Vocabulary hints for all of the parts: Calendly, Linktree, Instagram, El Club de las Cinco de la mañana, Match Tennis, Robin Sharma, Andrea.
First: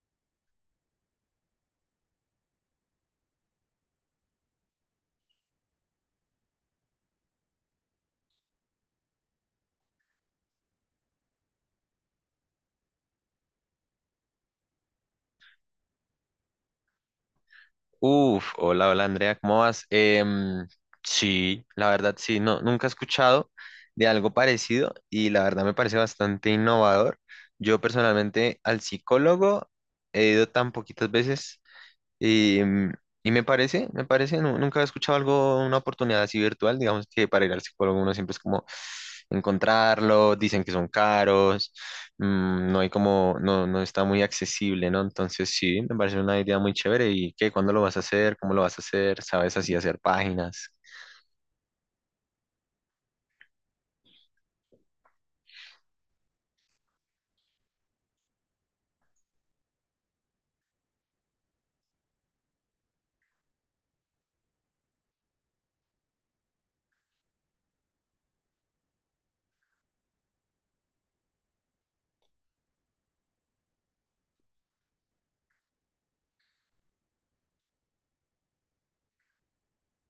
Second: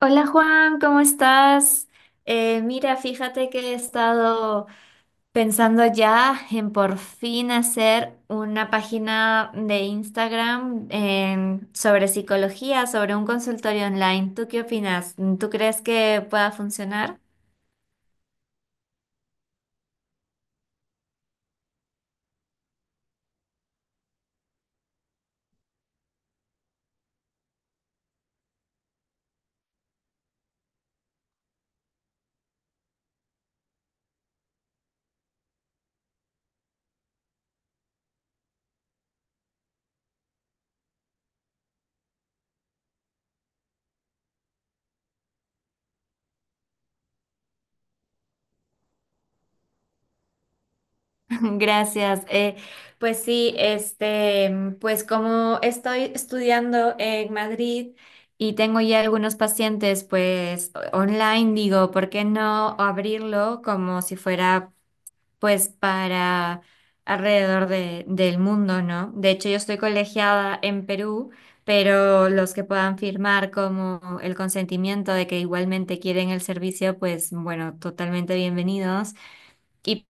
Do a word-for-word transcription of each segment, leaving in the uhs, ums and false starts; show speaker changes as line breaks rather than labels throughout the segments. Hola Juan, ¿cómo estás? Eh, mira, fíjate que he estado pensando ya en por fin hacer una página de Instagram en- sobre psicología, sobre un consultorio online. ¿Tú qué opinas? ¿Tú crees que pueda funcionar?
Uf, hola, hola Andrea, ¿cómo vas? Em, sí, la verdad sí, no, nunca he escuchado de algo parecido y la verdad me parece bastante innovador. Yo personalmente al psicólogo he ido tan poquitas veces y, mm, y me parece, me parece, nu- nunca he escuchado algo, una oportunidad así virtual, digamos que para ir al psicólogo uno siempre es como encontrarlo, dicen que son caros, mm, no hay como, no, no está muy accesible, ¿no? Entonces sí, me parece una idea muy chévere. ¿Y qué? ¿Cuándo lo vas a hacer? ¿Cómo lo vas a hacer? ¿Sabes así hacer páginas?
Gracias. Eh, pues sí, este, mm, pues como estoy estudiando en Madrid y tengo ya algunos pacientes, pues o- online, digo, ¿por qué no abrirlo como si fuera, pues, para alrededor de- del mundo? ¿No? De hecho, yo estoy colegiada en Perú, pero los que puedan firmar como el consentimiento de que igualmente quieren el servicio, pues, bueno, totalmente bienvenidos. Y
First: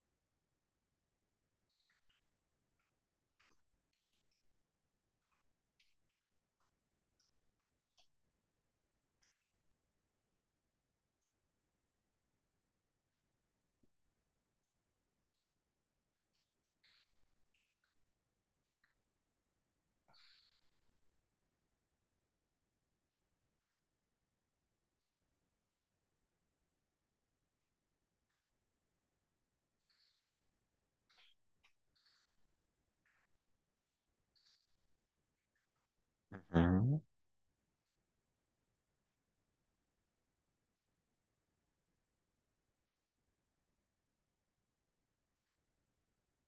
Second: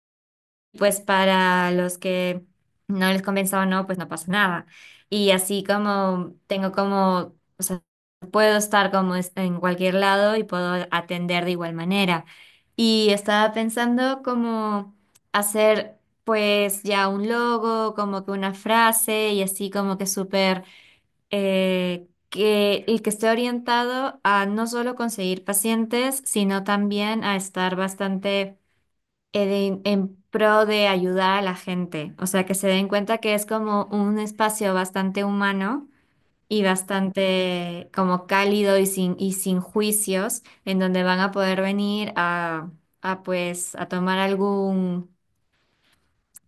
pues para los que no les convenza o no, pues no pasa nada. Y así como tengo como, o sea, puedo estar como es- en cualquier lado y puedo atender de igual manera. Y estaba pensando como hacer pues ya un logo, como que una frase y así como que súper, eh, que el que esté orientado a no solo conseguir pacientes, sino también a estar bastante en, en pro de ayudar a la gente. O sea, que se den cuenta que es como un espacio bastante humano y
Ujú.
bastante como cálido y sin, y sin juicios, en donde van a poder venir a, a pues a tomar algún,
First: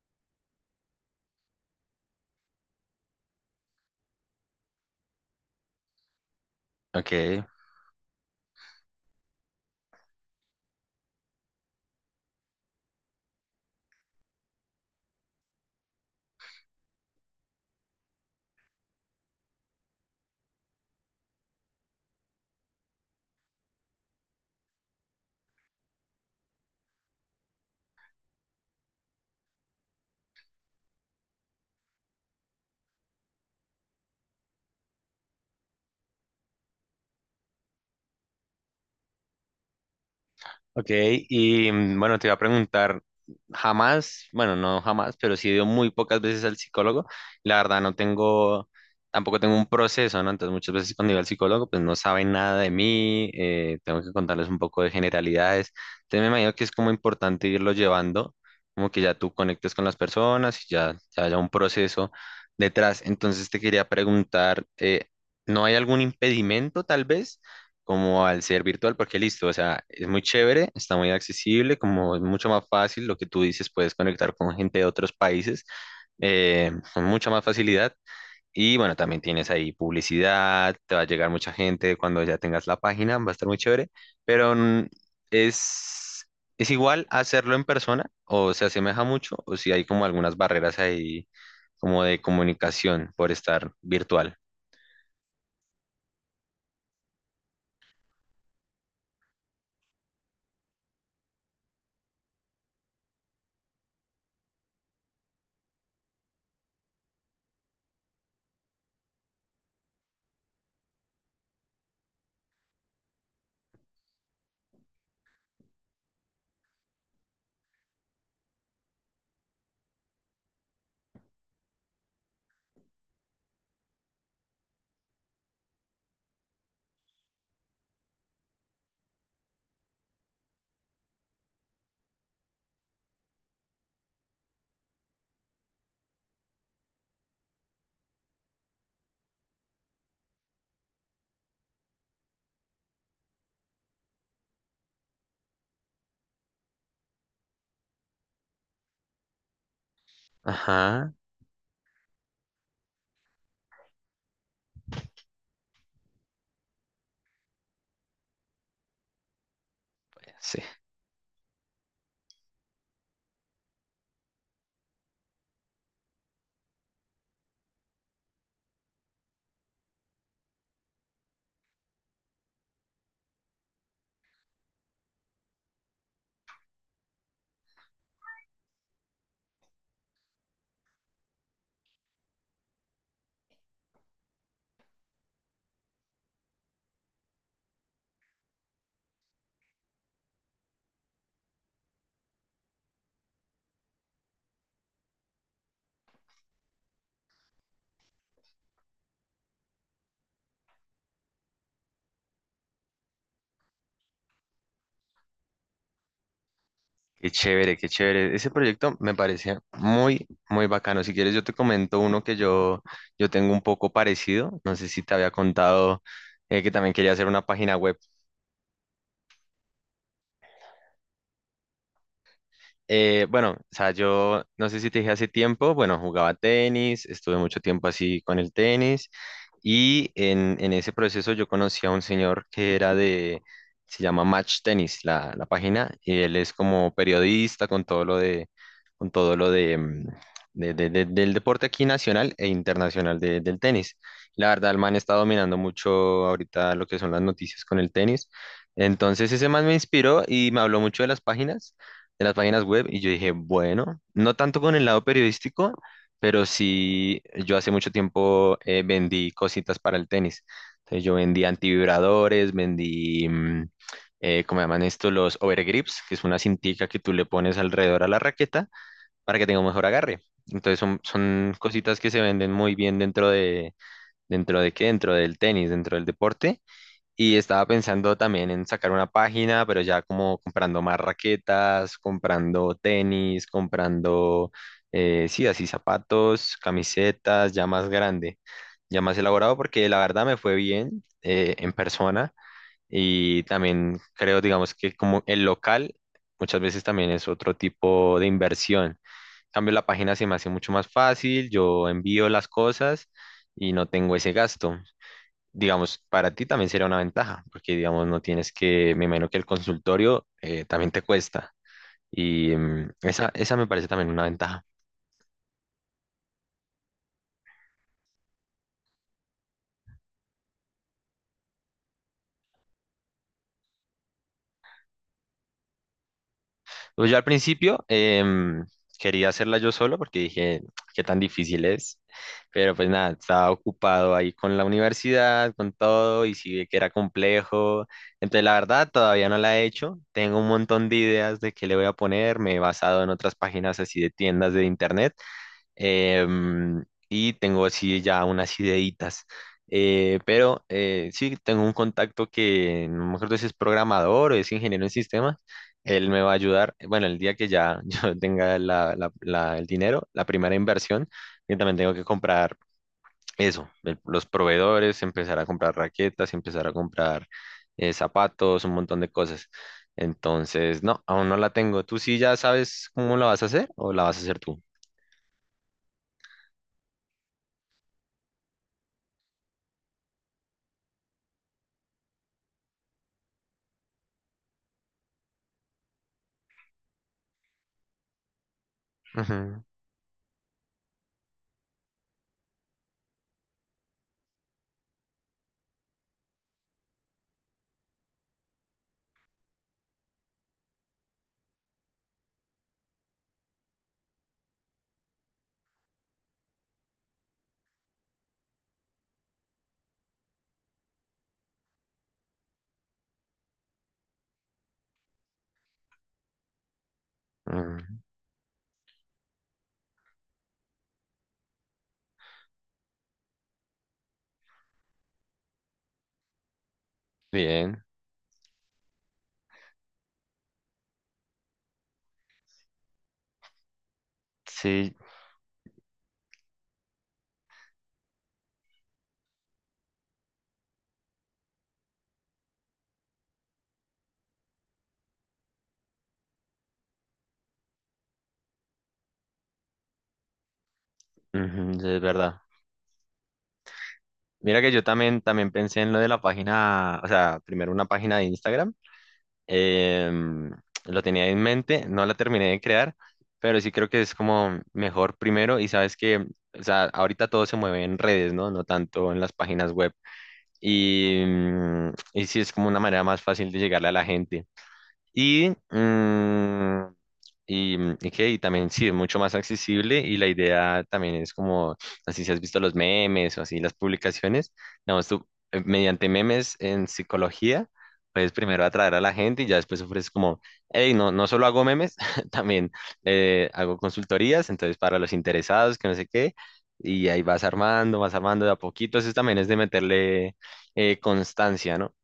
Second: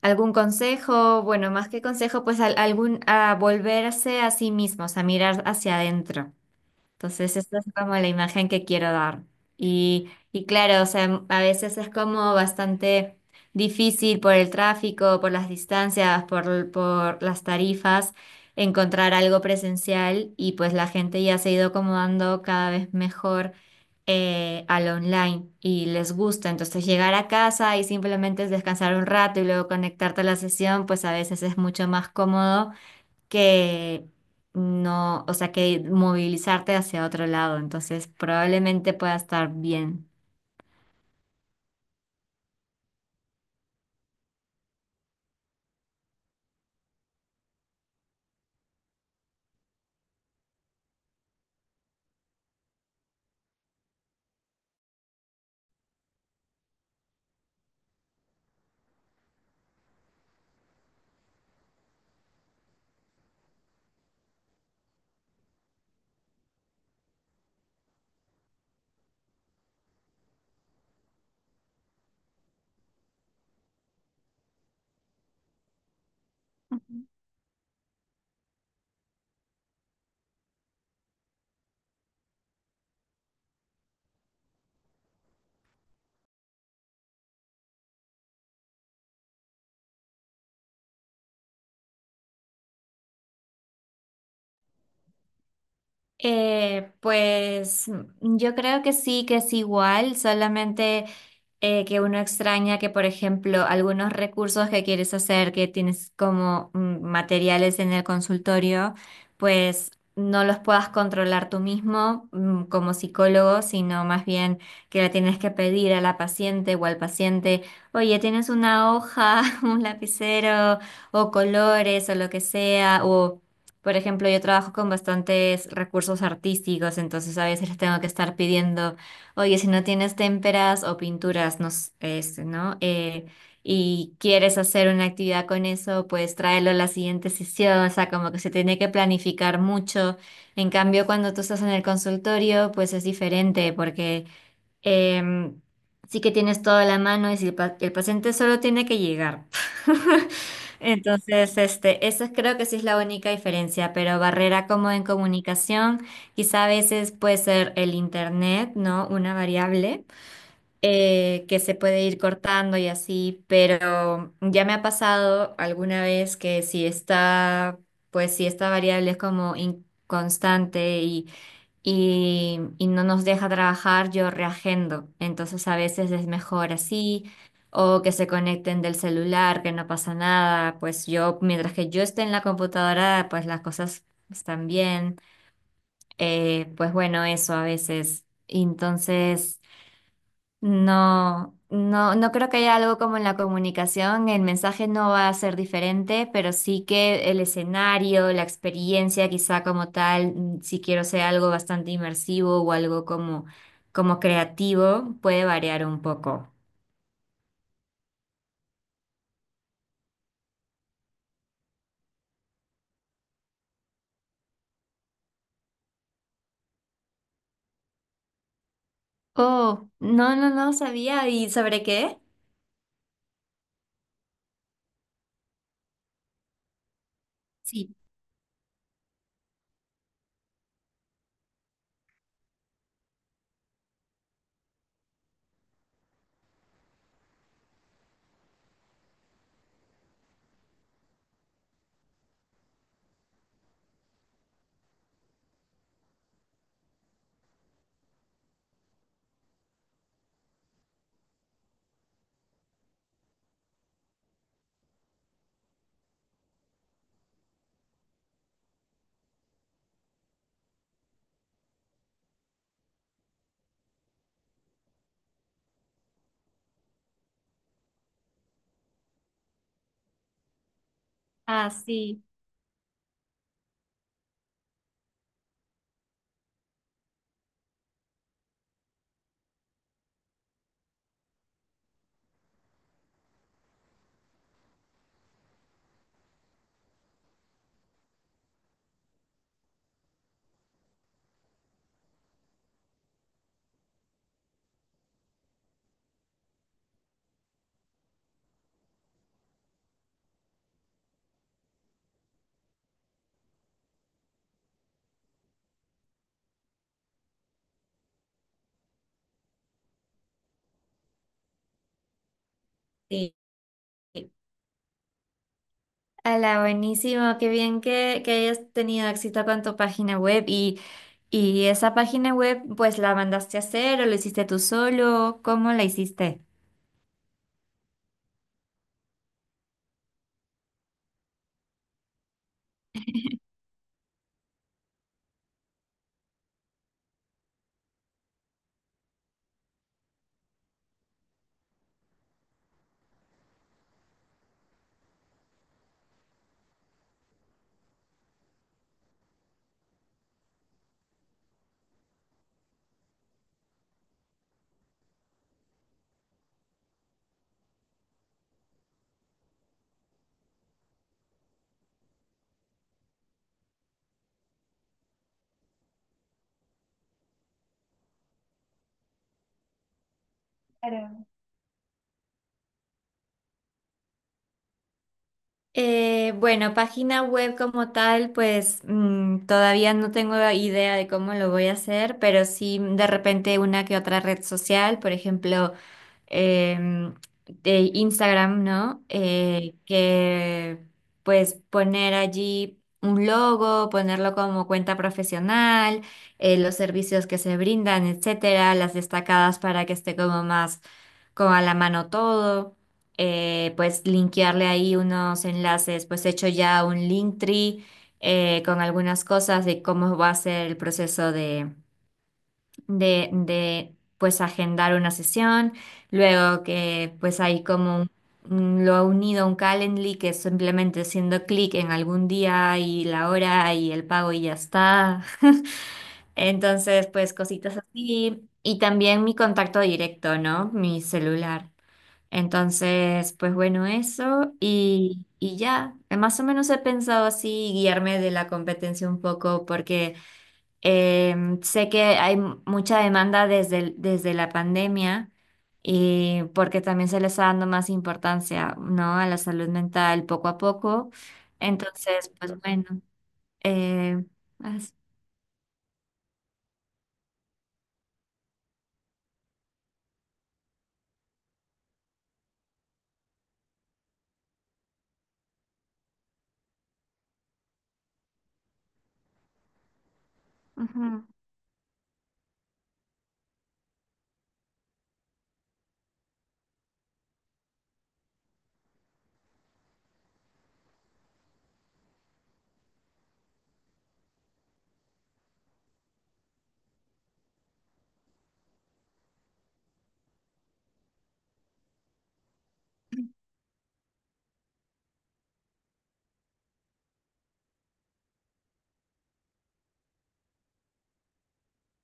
algún consejo, bueno, más que consejo, pues al- algún, a volverse a sí mismos, a mirar hacia adentro. Entonces,
Ok.
esa es como la imagen que quiero dar. Y, y claro, o sea, a veces es como bastante difícil por el tráfico, por las distancias, por, por las tarifas, encontrar algo presencial y pues la gente ya se ha ido acomodando cada vez mejor eh, al online y les gusta. Entonces, llegar a casa y simplemente es descansar un rato y luego conectarte a la sesión, pues a veces es mucho más cómodo que no, o sea, que movilizarte hacia otro lado. Entonces, probablemente pueda estar bien.
Ok, y mm, bueno, te iba a preguntar, jamás, bueno, no jamás, pero sí he ido muy pocas veces al psicólogo. La verdad, no tengo, tampoco tengo un proceso, ¿no? Entonces, muchas veces cuando iba al psicólogo, pues no saben nada de mí, eh, tengo que contarles un poco de generalidades. Entonces, me imagino que es como importante irlo llevando, como que ya tú conectes con las personas y ya, ya haya un proceso detrás. Entonces, te quería preguntar, eh, ¿no hay algún impedimento tal vez? Como al ser virtual, porque listo, o sea, es muy chévere, está muy accesible, como es mucho más fácil, lo que tú dices, puedes conectar con gente de otros países eh, con mucha más facilidad. Y bueno, también tienes ahí publicidad, te va a llegar mucha gente cuando ya tengas la página, va a estar muy chévere, pero mm, es, es igual hacerlo en persona o se asemeja mucho o si hay como algunas barreras ahí como de comunicación por estar virtual.
Eh, pues mm, yo creo que sí, que es igual, solamente eh, que uno extraña que, por ejemplo, algunos recursos que quieres hacer, que tienes como mm, materiales en el consultorio, pues no los puedas controlar tú mismo mm, como psicólogo, sino más bien que la tienes que pedir a la paciente o al paciente, oye, tienes una hoja, un lapicero o colores o lo que sea, o... Por ejemplo, yo trabajo con bastantes recursos artísticos, entonces a veces les tengo que estar pidiendo, oye, si no tienes témperas o pinturas, nos, este, ¿no? Eh, y quieres hacer una actividad con eso, pues tráelo a la siguiente sesión, o sea, como que se tiene que planificar mucho. En cambio, cuando tú estás en el consultorio, pues es diferente, porque Em, sí que tienes toda la mano y si el, pa- el paciente solo tiene que llegar.
Ajá,
Entonces, este, esa creo que sí es la única diferencia, pero barrera como en comunicación, quizá a veces puede ser el internet, ¿no? Una variable
sí.
eh, que se puede ir cortando y así, pero ya me ha pasado alguna vez que si está, pues si esta variable es como inconstante y, y no nos deja trabajar, yo reagendo. Entonces a veces es mejor así, o que se conecten del celular, que no pasa nada. Pues yo, mientras que yo esté en la computadora, pues las cosas están bien. Eh, pues bueno, eso a veces. Entonces... No, no, no creo que haya algo como en la comunicación. El mensaje no va a ser diferente, pero sí que el escenario, la experiencia, quizá como tal, mm, si quiero ser algo bastante inmersivo o algo como, como creativo, puede variar un poco.
Qué chévere, qué chévere. Ese proyecto me parece muy, muy bacano. Si quieres, yo te comento uno que yo, yo tengo un poco parecido. No sé si te había contado eh, que también quería hacer una página web.
Oh, no, no, no sabía. ¿Y sobre qué?
Eh, bueno, o sea, yo no sé si te dije hace tiempo, bueno, jugaba tenis, estuve mucho tiempo
Sí.
así con el tenis. Y en, en ese proceso yo conocí a un señor que era de, se llama Match Tennis, la, la página, y él es como periodista con todo lo de, con todo lo de, mm, de- de- de- del deporte aquí nacional e internacional de- del tenis. La verdad, el man está dominando mucho ahorita lo que son las noticias con el tenis. Entonces ese man me inspiró y me habló mucho de las páginas, de las páginas web, y yo dije, bueno, no tanto con el lado periodístico, pero sí, yo hace mucho tiempo eh, vendí cositas para el tenis. Entonces yo vendí antivibradores, vendí, mm, eh, ¿cómo llaman esto? Los overgrips, que es una cintica que tú le pones alrededor a la raqueta para que tenga un mejor agarre. Entonces son, son
Ah,
cositas que se
sí.
venden muy bien dentro de, ¿dentro de qué? Dentro del tenis, dentro del deporte. Y estaba pensando también en sacar una página, pero ya como comprando más raquetas, comprando tenis, comprando, eh, sí, así zapatos, camisetas, ya más grande, ya más elaborado, porque la verdad me fue bien eh, en persona y también creo, digamos que como el local muchas veces también es otro tipo de inversión. En cambio, la página se me hace mucho más fácil, yo envío las cosas y no tengo ese gasto, digamos, para ti también sería una ventaja, porque, digamos, no tienes que, me imagino que el consultorio eh, también te cuesta. Y mm, esa, esa me parece también una
Sí.
ventaja.
Hola, buenísimo, qué bien que, que hayas tenido éxito con tu página web y, y esa página web pues la mandaste a hacer o lo hiciste tú solo, ¿cómo la hiciste?
Pues yo al principio em, quería hacerla yo solo porque dije, qué tan difícil es, pero pues nada, estaba ocupado ahí con la universidad, con todo, y sí vi que era complejo. Entonces, la verdad, todavía no la he hecho. Tengo un montón de ideas de qué le voy a poner, me he basado en otras páginas así de tiendas de internet. Em, y tengo así ya unas ideitas. Eh, pero eh, sí, tengo un contacto que no me acuerdo si es programador o es ingeniero en sistemas. Él me va a ayudar, bueno, el día que ya yo tenga la- la- la- el dinero, la primera inversión, yo también tengo que comprar eso, el- los proveedores, empezar a comprar raquetas, empezar a comprar eh, zapatos, un montón de cosas. Entonces, no,
Claro.
aún no la tengo. ¿Tú sí ya sabes cómo la vas a hacer o la vas a hacer tú?
Eh, bueno, página web como tal, pues mm, todavía no tengo idea de cómo lo voy a hacer, pero sí mm, de repente una que otra red social, por ejemplo, em, de Instagram, ¿no?
Ujú,
Eh, que pues poner allí un logo, ponerlo como cuenta profesional, eh, los servicios que se brindan, etcétera, las destacadas para que esté como más como a la mano todo eh, pues linkearle ahí unos enlaces, pues he hecho ya un Linktree eh, con algunas cosas de cómo va a ser el proceso de, de, de pues agendar una sesión, luego que pues hay como
ujú.
un- un- lo ha unido a un Calendly que es simplemente haciendo clic en algún día y la hora y el pago y ya está. Entonces, pues cositas
Bien,
así. Y también mi contacto directo, ¿no? Mi celular. Entonces, pues bueno, eso
sí,
y, y ya. Eh, Más o menos he pensado así guiarme de la competencia un poco porque em, sé que hay m- mucha demanda desde, el- desde la pandemia y porque también se le está dando más importancia, ¿no? A la salud mental poco a poco.
ujú, sí, es
Entonces,
verdad.
pues bueno, eh,
Mira que yo
as-
también, también pensé en lo de la página, o sea, primero una página de Instagram. em, lo tenía en mente, no la terminé de crear, pero sí creo que es como mejor primero y sabes que, o sea, ahorita todo se mueve en redes, ¿no? No tanto en las páginas web. Y,
ujú,
mm, y sí es como una manera más fácil de llegarle a la gente. Y, mm, y, mm, y que y también sí, es mucho más accesible y la idea también es como, así si has visto los memes o así las publicaciones, digamos tú, eh, mediante memes en psicología, puedes primero atraer a la gente y ya después ofreces como, hey, no, no solo hago memes, también eh, hago consultorías, entonces para los interesados, que no sé qué, y ahí vas armando, vas armando de a poquito, eso también es de meterle eh, constancia, ¿no?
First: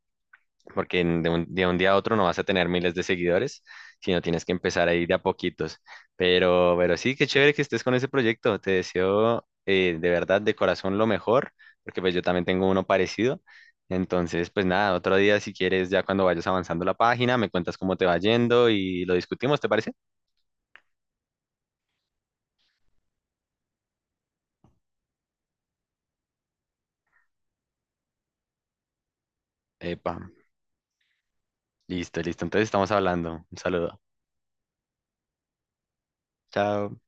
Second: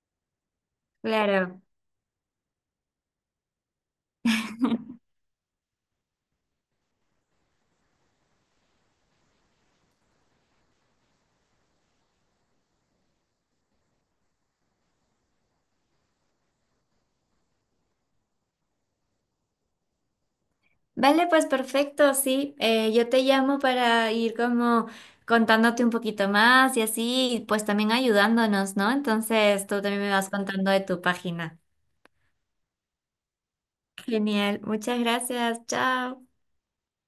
Porque en- de un,
claro.
de un día a otro no vas a tener miles de seguidores, sino tienes que empezar ahí de a poquitos. Pero, pero sí, qué chévere que estés con ese proyecto. Te deseo eh, de verdad, de corazón, lo mejor, porque pues yo también tengo uno parecido. Entonces, pues nada, otro día si quieres, ya cuando vayas avanzando la página, me cuentas cómo te va yendo y lo discutimos, ¿te parece?
Vale, pues perfecto, sí. Eh, yo te llamo para ir como contándote un poquito más y así, y pues también ayudándonos, ¿no? Entonces tú también me
Epa,
vas contando de tu página.
listo, listo. Entonces estamos hablando. Un saludo.
Genial, muchas gracias, chao.
Chao.